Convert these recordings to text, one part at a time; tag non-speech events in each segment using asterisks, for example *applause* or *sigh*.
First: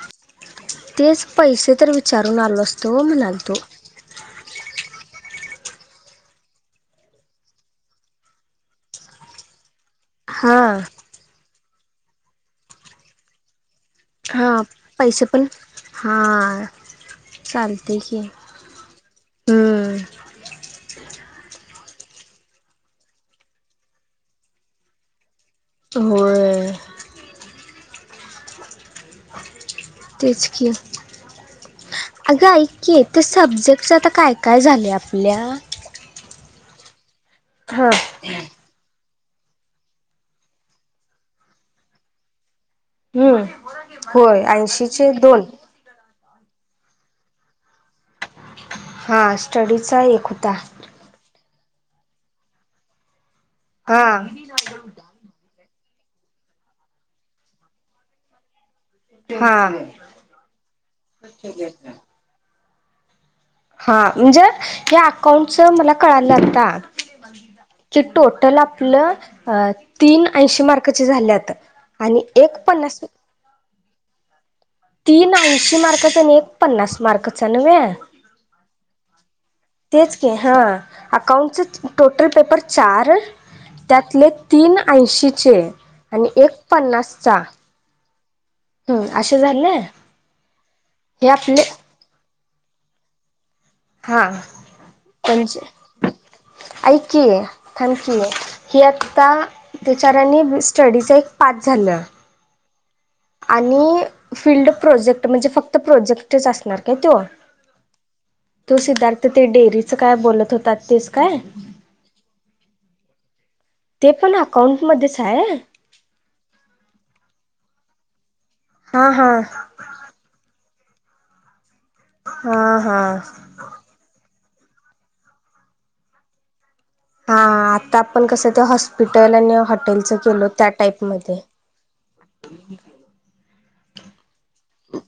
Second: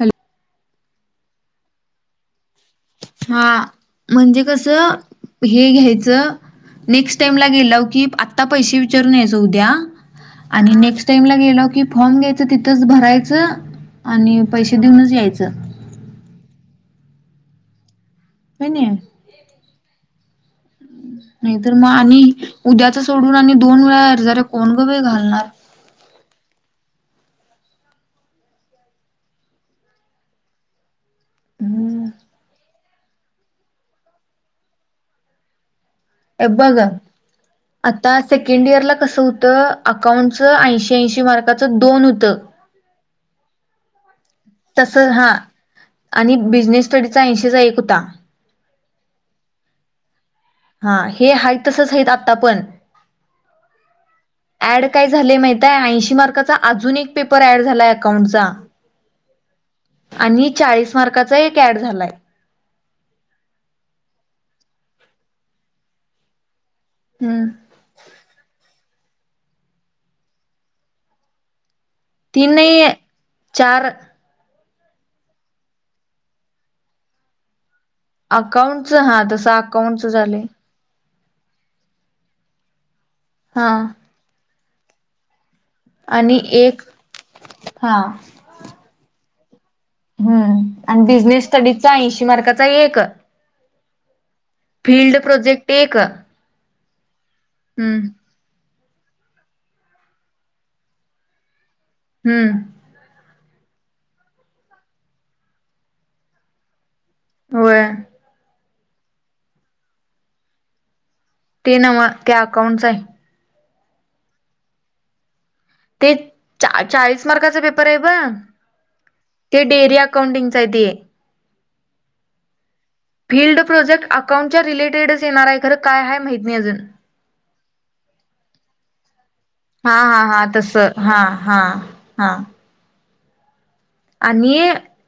Hello तेच पैसे तर विचारून आलो असतो म्हणाल तो हा म्हणजे कस हे घ्यायचं नेक्स्ट टाइमला गेला की आत्ता पैसे विचारून यायचे उद्या हा आणि नेक्स्ट टाइम ला गेल की फॉर्म घ्यायचा तिथंच भरायचा हो पैसे पण हा चालते की कणी हा. *inaudible* होय. तेच कि हम्म अगं ऐक? कि ते सब्जेक्टच आता काय काय झाले आपल्या बघ हा आता सेकंड इयरला. कस होत, अकाउंटच, ऐंशी- ऐंशी मार्काचं दोन होत. हम्म होय तस ऐंशीचे हो दोन आणि बिजनेस स्टडीचा ऐंशीचा एक होता. हा, स्टडीचा एक होता. हा, हे हाय तसंच हायत आता पण. हा ऍड काय झाले माहितिये ता ऐंशी मार्काचा अजून एक पेपर अँड झालाय अकाउंट चा? हा आणि चाळीस मार्काचा एक ऍड झालाय हा म्हणजे या अकाउंटच मला कळायला आत्ता हम्म की टोटल आपलं तीन ऐंशी मार्कचे झालेत आत्ता आणि तीन एक नाही पन्नास चार तीन ऐशी मार्काच आणि एक पन्नास मार्कच नव्हे? - अकाउंट हो तस तेच की हा अकाऊंटचे टोटल पेपर चार हा त्यातले तीन ऐंशीचे आणि एक पन्नासचा हा हम् असे झाले. हम्म आणि हे बिझनेस आपले स्टडीज चा ऐंशी मार्कांचा एक हा फील्ड त्या प्रोजेक्ट एक ऐक की हम्म थँक्यू. ही आता बिचऱ्यांनी स्टडीचा एक पाठ. हम्म. आणि फिल्ड प्रोजेक्ट म्हणजे फक्त प्रोजेक्टच असणार. काय तो होय तू सिद्धार्थ ते डेअरीच काय बोलत होतात तेच काय? ते नाही त्या अकाउंटच आहे. ते पण अकाउंटमध्येच आहे. ते चाळीस मार्कांचा पेपर आहे बघ. हा हा ते डेअरी अकाउंडिंग साठी आहे. हा. फिल्ड प्रोजेक्ट अकाउंटच्या रिलेटेडच येणार आहे खरं काय आहेय माहित नाही अजून हा आता आपण कसं ते हॉस्पिटल आणि हा हॉटेलच हा हा केलो त्या तसं हा टाईपमध्येध्ये हा हा. आणि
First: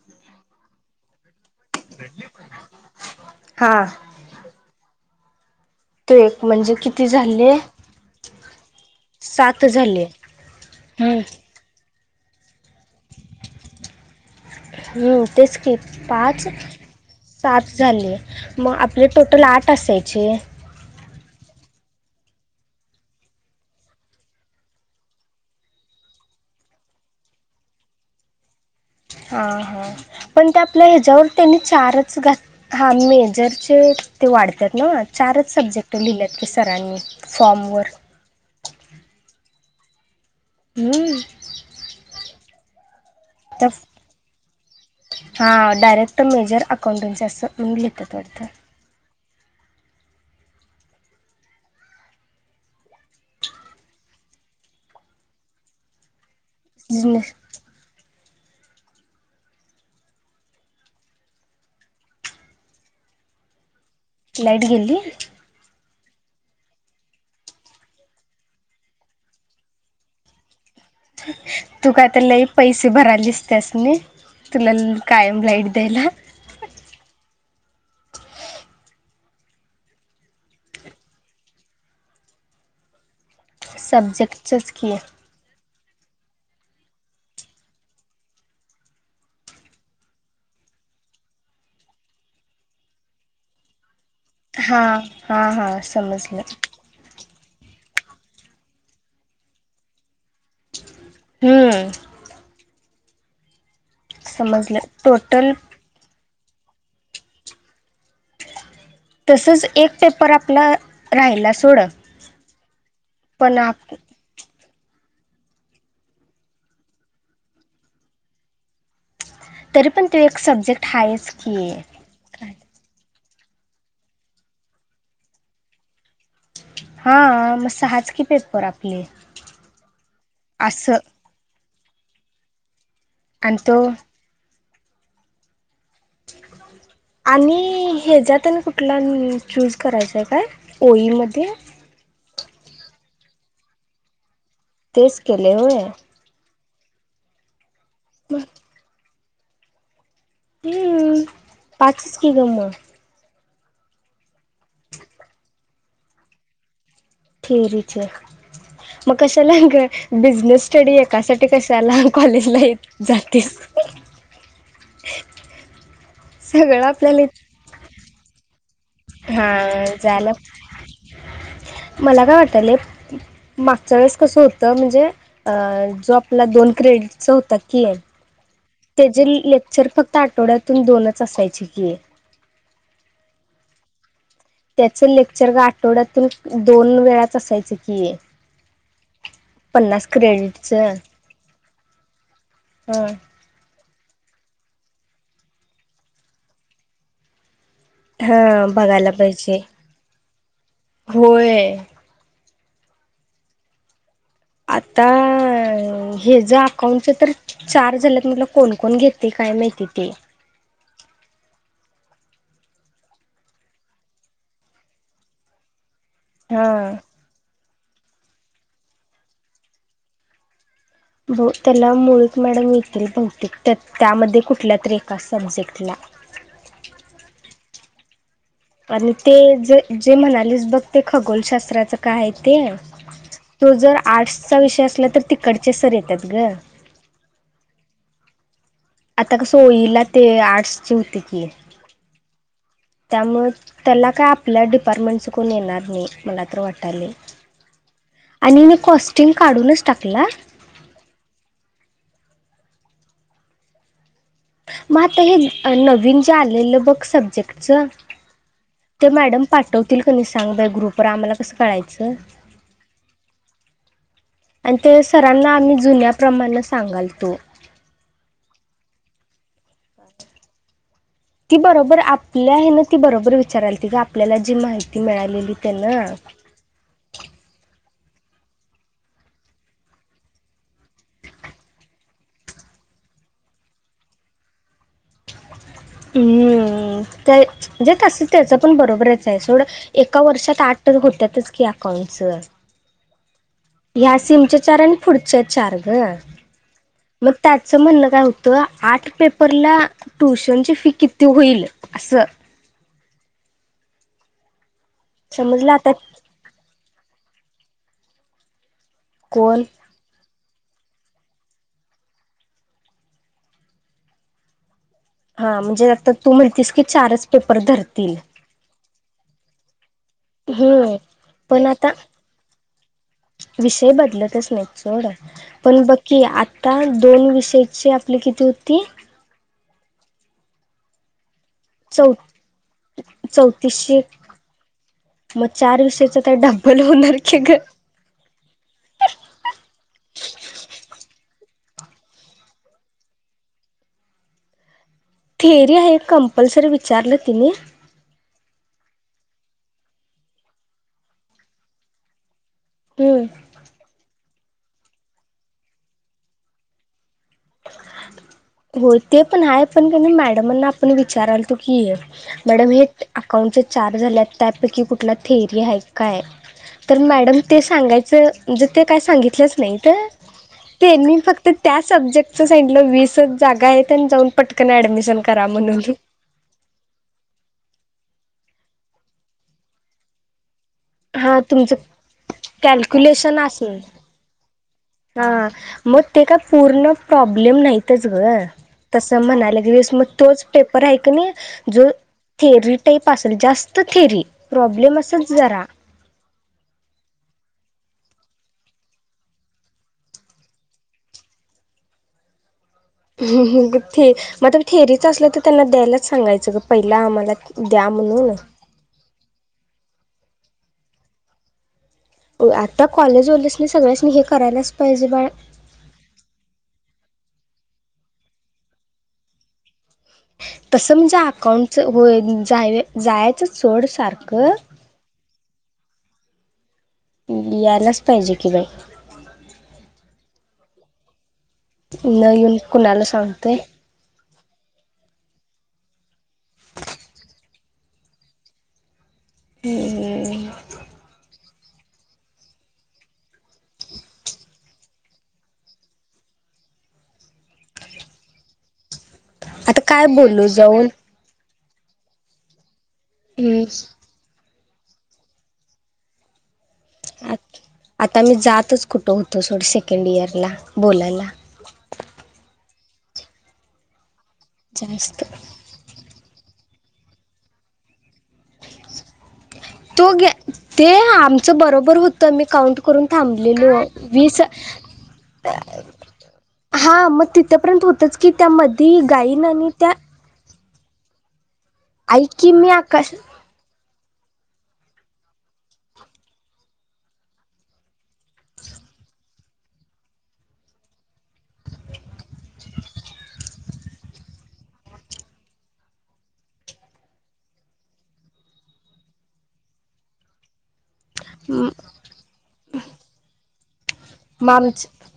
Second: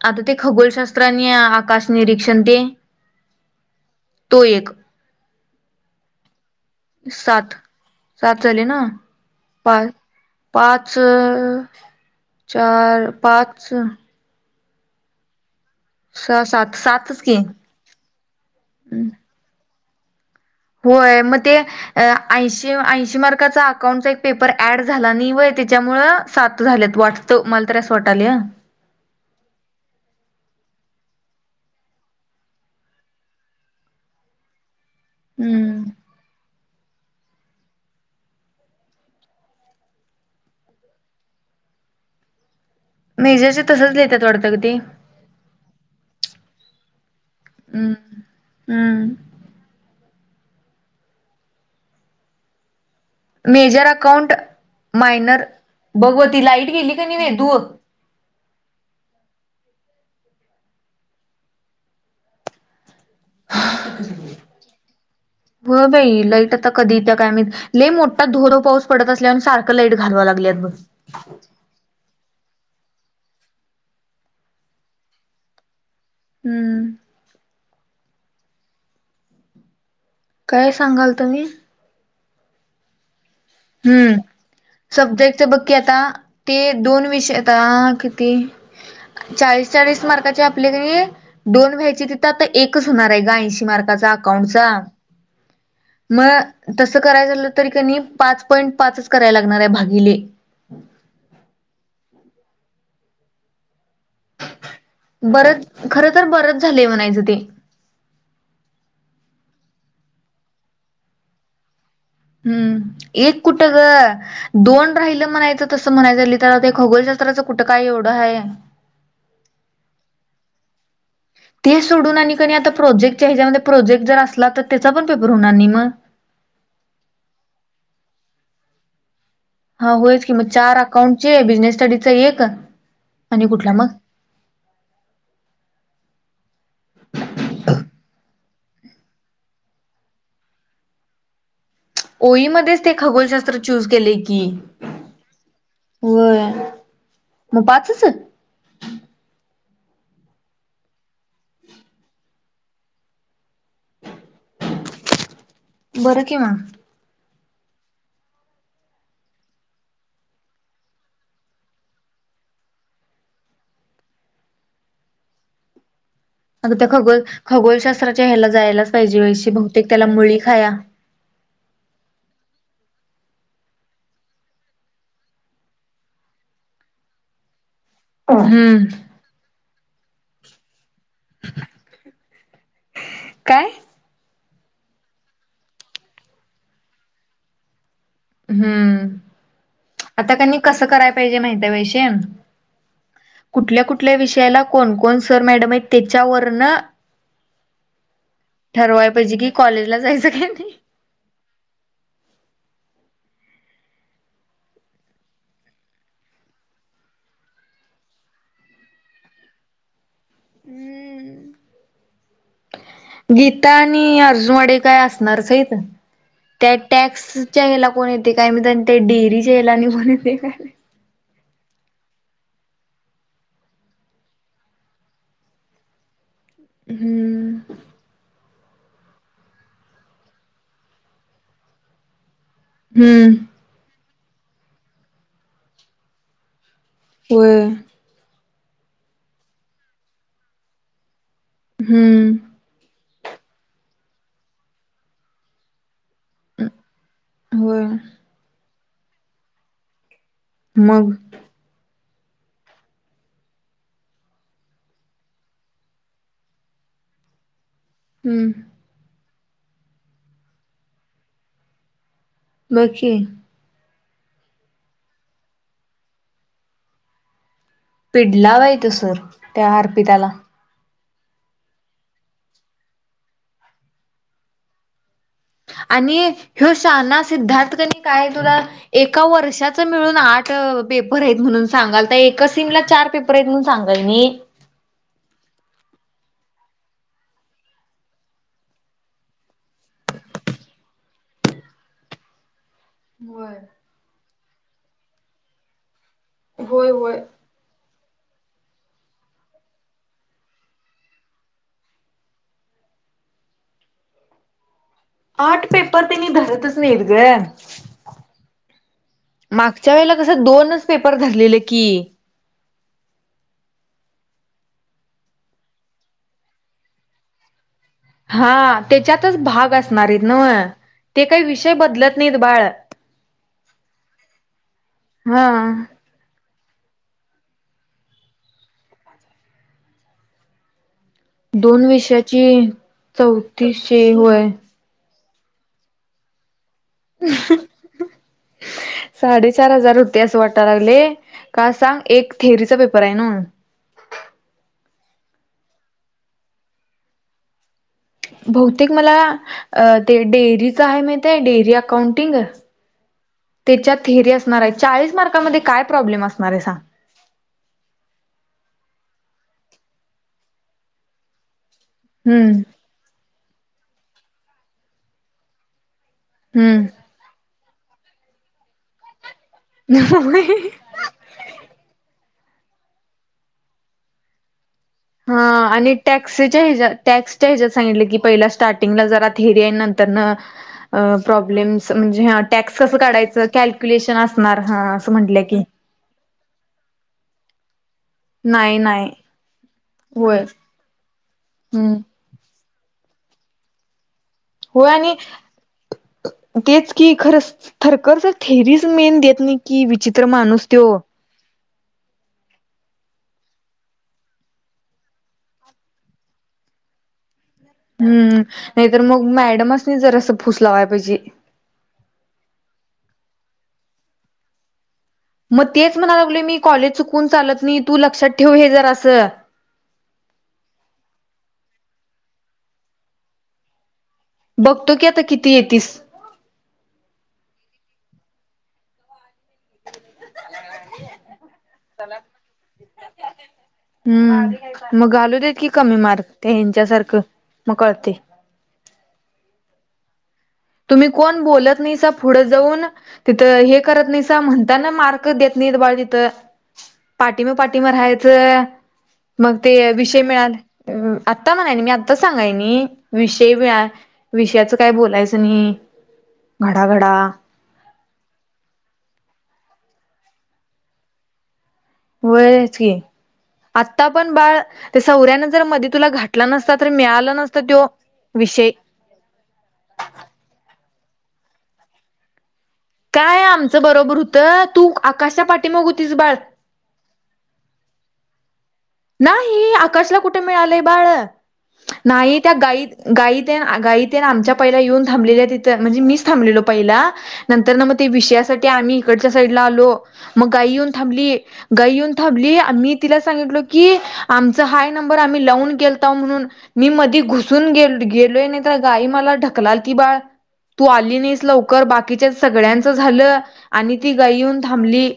आता ते खगोलशास्त्रानी आकाश निरीक्षण दे हा तो एक. तू एक म्हणजे किती झाले. सात सात झाली ना सात पाच झाले पाच चार पाच हम्म तेच क पाच सात सातच की सात झाले मग आपले टोटल आठ असायचे. मग ते ऐशी ऐशी मार्काचा अकाउंटचा एक पेपर ऍड झाला नाही व त्याच्यामुळे सात झाल्यात वाटतं मला तर अस वाट आले. हा हा पण ते आपल्या ह्याच्यावर त्यांनी चारच घात हा मेजरचे ते वाढतात ना. चारच सब्जेक्ट हम्म लिहिलेतले सरांनी फॉर्मवरर हम्म. मेजरशी तर तसंच लिेतात थोडं की हा डायरेक्ट मेजर अकाउंटनचे असं म्हण हम्म लिेतात थोडत. हम्म मेजर अकाउंट मायनर बघव. ती लाईट गेली का नाही बिझनेस वेधूक *inaudible* लाईट गेल्ली. हो बाई लाईट आता कधी त्या कायम लले मोठा धोरो पाऊस पडत असल्यान सारखं लाईट घालवा लागलेत ब तू का तर लई पैसे भरायलेसतेस नाही. तुला कायम लाईट द्यायला. हम्म. काय सांगाल तुम्ही? हम्म सब्जेक्टचंच की सब देते बघ क आता ते दोन विषयता किती? चाळीस चाळीस मार्काचे आपल्याकडे दोन व्यायचे तिथं आता एकच होणार आहे ग ऐंशी मार्काचा हा अकाउंटचा हा हा. समजलं मग तसं कराय झालं तरी कनी पाच पॉईंट पाच करायला लागणार आहे भागिले. हम्म. समजलं टोटल. बरंच खर तर बरच झालेय म्हणायचं ते तसच एक पेपर आपला राहायला सोड. हम्म एक पण कुठ ग? आप दोन राहिलं म्हणायचं तसं म्हणायचं ल तर आता खगोलशास्त्राचं कुठं काय एवढं आहे. तरी पण तो एक सब्जेक्ट हाय. ते सोडून आणि कणी आता प्रोजेक्ट ह्याच्या प्रोजेक् जर अस तर त्या पण पेपर होणार नाही मग हा मस्त हजकी पेपर आपले. हा होयच की मग चार असं अकाउंटचे बिजनेस स्टडीचा एक आणि आणि कुठला तो मग? आणिम हेजात ता कुठला चूज करायचा आहे काय ओईमध्ये ओईमध्येध्येच ते खगोलशास्त्र चूज केले की तेच केले होय. होय मग पाचच *inaudible* हम्म पाचस कि गमग बरं कि म थियरी च मग कशाला बिझनेस स्टडी एकासाठी कशाला कॉलेजला य जातीस *inaudible* अग त्या खगोल खगोलशास्त्राच्या ह्याला जायला पाहिजे व हा बहुतेक त्याला जायला मुळी खाया वाटायला मागच्या वेळेस कसं होतं म्हणजे जो आपला दोन क्रेडट होता हम्म किती लेख फक्त आठवड्यातून दोनच असायचे की ये काय त्याचं लेक्चर ग आठवड्यातून दोन वेळाच असायच. हम्म पन्नास आता कनी क्रेडिटच कस कराय पाहिजे माहिती वैशे ह कुठ कुठल्या कुठल्या विषयाला कोणकण सर मॅडम आहे त्याच्यावर ना हा ठरवाय बघायला पाहिजे कि कॉलेजला जायच होय आता हे ज अकाउंटच तर चार झाल्यात म्हटलं कोण कोण घेते काय माहिती ते हम्म गीता आणि अर्जुनवाडे काय असणारच आहेत त्या हा टॅक्स याला कोण येते काय मी त्या डेअरीच्या याला आणि कोण येते काय त्याला मुळीक मॅडम मिळतील भौतिक तर त्यामध्ये कुठल्या तररी एका सब्जेक्टला. हम्म आणि ते ज जे म्हणालीस बघ ते खगोलशास्त्राचं काय ते हम्म तो जर आर्टसचा विषय असला तर तिकडचे सर येतात ग वय आता कसं होईला ते आर्ट्सचे होते की हम्म त्यामुळे त्याला काय आपल्या डिपार्टमेंटच कोण येणार नाही. मला तर वाटाले होय आणि मी कॉस्टिंग काढूनच टाकला मग मग आता हे नवीन जे आलेलं बघ सब्जेक्टच. हम्म मॅडम पाठवतील का नाय? सांग बाई ग्रुपवर आम्हाला कसं कळायचं *unintelligible* आणि ते सरांना आम्ही जुन्या प्रमाणा सांगाल तो पिडला बाई तो सर त्या अरपिताला. ती बरोबर आपल्या आहे ना ती बरोबर विचारायल त आपल्याला जी माहिती मिळालेली त्यानं आणि ह्यो शाना सिद्धार्थ कनी काय तु ए वर्षा मिळून आठ पेपर म्हणून सांगाल ता एक सिम पेपरून सांगल म *inaudible* हम्म जेच अस त्याच पण बरोबरच आहे सोड एका वर्षात आठ होत्याच की अकाउंटच होय ह्या सीमच्या चार आणि पुढच्या चार ग होय होय मग त्याचं म्हणणं. होत आठ पेपरला ट्युशनची फी किती होईल अस. आर्ठ समजलं आता पेपर तेनी धरतच नाहीत ग. कोण मागच्या वेळेला कस त दोनच पेपर धरलेले की हा म्हणजे आता तू म्हणतीस की चारच पेपर धर. हा त्याच्यातच भाग असणारेत न व. हम्म ते काही पण विषय आता बदलत नाहीत बाळ विषय बदलतच नाहीत सोड हा पण बघकी आ आता दोन विषयाची आपली किती होती. दोन चौ विषयाची चौतीसशे चौथीषे होय. मग चार विषयचा त्या डब साडेचार हजार होते अस वाटा लावले. का सांग एक थेअरीचा पेपरे न व. थेअरी हाये हे कंपल्सरी विचारलं तिनी. बहुतेक मला ते डेअरीच हाये माहिते डेअरी अकाउंटिंग. हम्म त्याच्या थेर्या अस नारे चाळीस मारकामध्ये काय प्रॉब्लेम असणारे साग. होय ते पण हाय पण कीनी मॅडमांना आपण विचारालतो. की हम्म मॅडम हे अकाउंटचे चार झाले त्यापैकी कुठला थेरी हाये. काय तर मॅडम ते सांगायचं म्हणजे ते काय सांगितलंच नाहीत हम्म त्यांनी फक्त त्या सब्जेक्टच सांगीलं वीसच जागायेतन जाऊन पट हा आणि टॅक्सच्या हच्या टॅक्सच्या हेच्यात सांगील की पहिला स्टार्टिंगला जरा थेरीये नंतर न अ हा तुमचं प्रॉब्लेमस म्हणजे हा टॅक्सेच कॅल्क्युलेशन काढायचं असेल. क्युलेशन असणार ह अस म्हणल्या हा की मग ते का पूर्ण प्रॉब्लेम नाही तच ग नाही नाही तस म्हणाला गेलीस मग होय तोच पेपर हाय की नाही जो हम्म थिरी स्टेप असल जास्त थेरी होय प्रॉब्लेम आणि असल जरा. तेच की खरं खरखर थेरीच मेन देत नाही की विचित्र माणूस त्यो. *inaudible* मग थेरीच असल त त्यांना द्यायलाच सांगायचं ग पहिला आम्हाला द्या म्हणून. हम्म नाही तर मग मॅडमासनी जरासं फूसलावाय पाहिजे. आता कॉलेज वाल्यांसनी सगळ्यासनी हे करायलाच पाहिजे बाळ. मग तेच म्हणा लागलोय मी कॉलेज चुकवून चालत नाही तू लक्षात ठेव हे जरास. तसं म्हणजे अकाउंटच होय जाय जायचं सोड सार बघतो की आता किती येतीस. यालाच पाहिजे की बाई. न येऊन कुणाला सांगतोय हम्म. मग घालूदे कि कमी मार्क ते हच्यासारखं मग कळते. हम्मम्म. तुम्ही कोण बोलत नाहीसा पुढ जाऊन, तिथ हे करत नाहीसा म्हणताना मार्क देत निट बाधीत. *inaudible* पाठीमा पाठीमा राहायचं मग ते आता काय विषय बोलू जाऊन मिळाला म्हणायला. मी आता सांगायनी विषय मीळा हम्म विषयाचं काय बोलायच णी घडागडा. आता मी जातच कुठं होतो सोडं सेकंड इयरला बोलायला. व्हयच की आता पण बाळ ते जास्त सौऱ्यान जर मध्ये तुला घाट भटला नसता तर मिळाला नसत त्यो विषय. तो ते आमच बरोबर होत मी काउंट करून काय थांबलेलो आमचं बरोबर वीस. होतं तू आकाशच्या पाठीमाग होतीस बाळ हा मग तिथपर्यंत होतच की त्यामध्य नाही आकाशला कुठे मिळाले बाळ ऐक नाही त्या की मी गाईत आकाश गाई त्या गाई आमच्या पहिला येऊन थांबलेल्या तिथ म्हणजे मी थबलो पहिला नंतर ना मग ते विषयासाठी आम्ही इकड साईड आलो मग गाई येऊन थांबली गाई येऊन थांबली मी तिला सांगितल की आमचा हाय नंबर आम्ही लावून गेलता म्हणून मी मधी घुसून गेलो गेलोय नाही तर गाई मला ढकलाल की बाळ तू आली नाहीस म लवकर बाकीच्या सगळ्यांच झालं आणि ती गई येऊन आमच थांबली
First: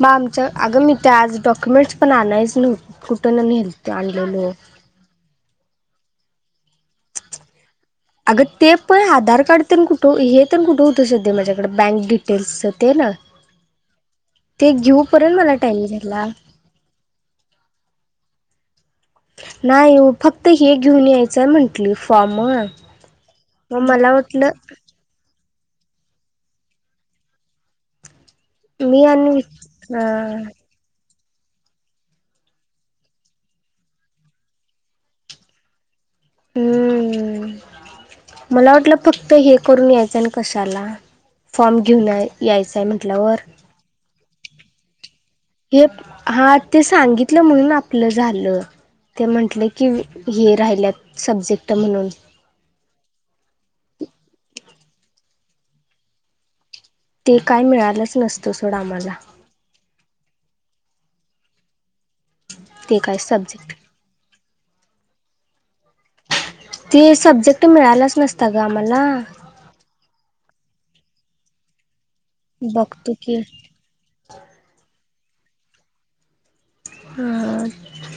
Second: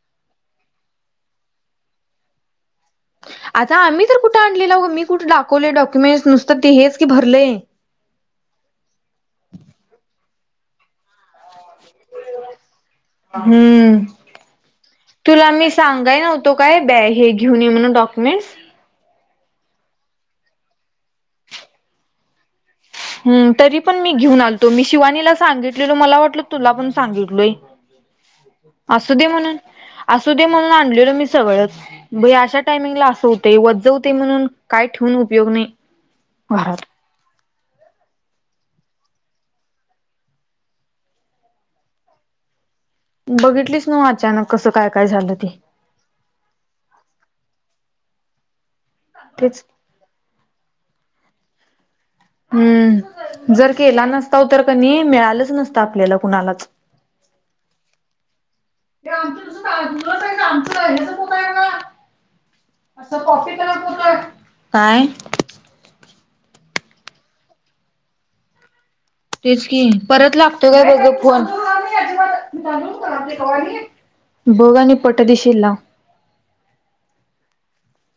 मग आमच्या अगं मी ते आज डॉक्युमेंट्स पण आणायच नव्हत आता आम्ही तर कुठे आणलेला हो मी कुठे दाखवले डॉक्युमेंटस नुसत ते हेच की भरलेय अगं कुठे उठ शध माझ्याकडे बँक डिटेल्स ते ना हम्म ते घेऊपर्यंत तुला मला मी टाइम सांगाय झाला. नव्हतो काय ब हे घेऊन ये म्हणून डॉक्युमेंटस नाही फक्त हे घेऊन यायचंय म्हंटली फॉर्म ह तरी मग पण मी मला घेऊन वाटलं आलतो मी शिवानीला सांगितलेल मला वाटलं तुला पण सांगितलय मी असू दे आणि म्हणून अ असू दे म्हणून आणलेल मी सगळंच अशा टायमिंगला अस होते वजवते म्हणून काय ठेवून उपयोग नाही भारत हम्म मला वाटलं फक्त हे करून यायचं ना कशाला फॉर्म घेऊन यायचंय म्हटल्यावर बघितलीच नव्ह अचानक कसं काय काय झालं ते हे हा ते सांगितलं म्हणून आपलं झालं ते तेच म्हटले की हे राहिल्यात सब्जेक्ट म्हणून हम्म नसत आपल्याला कुणालाच ते काय मिळालंच नसतं सोडा आमला आमच हेच होत आहे ना ते काय असं कॉफी केला सब्जेक्ट होतय काय ते सब्जेक्ट मिळालाच नसता ग आम्हाला तेच की परत लागतो काय ब फोन बघतो की बोग आणि आणि पट दिशीलला हा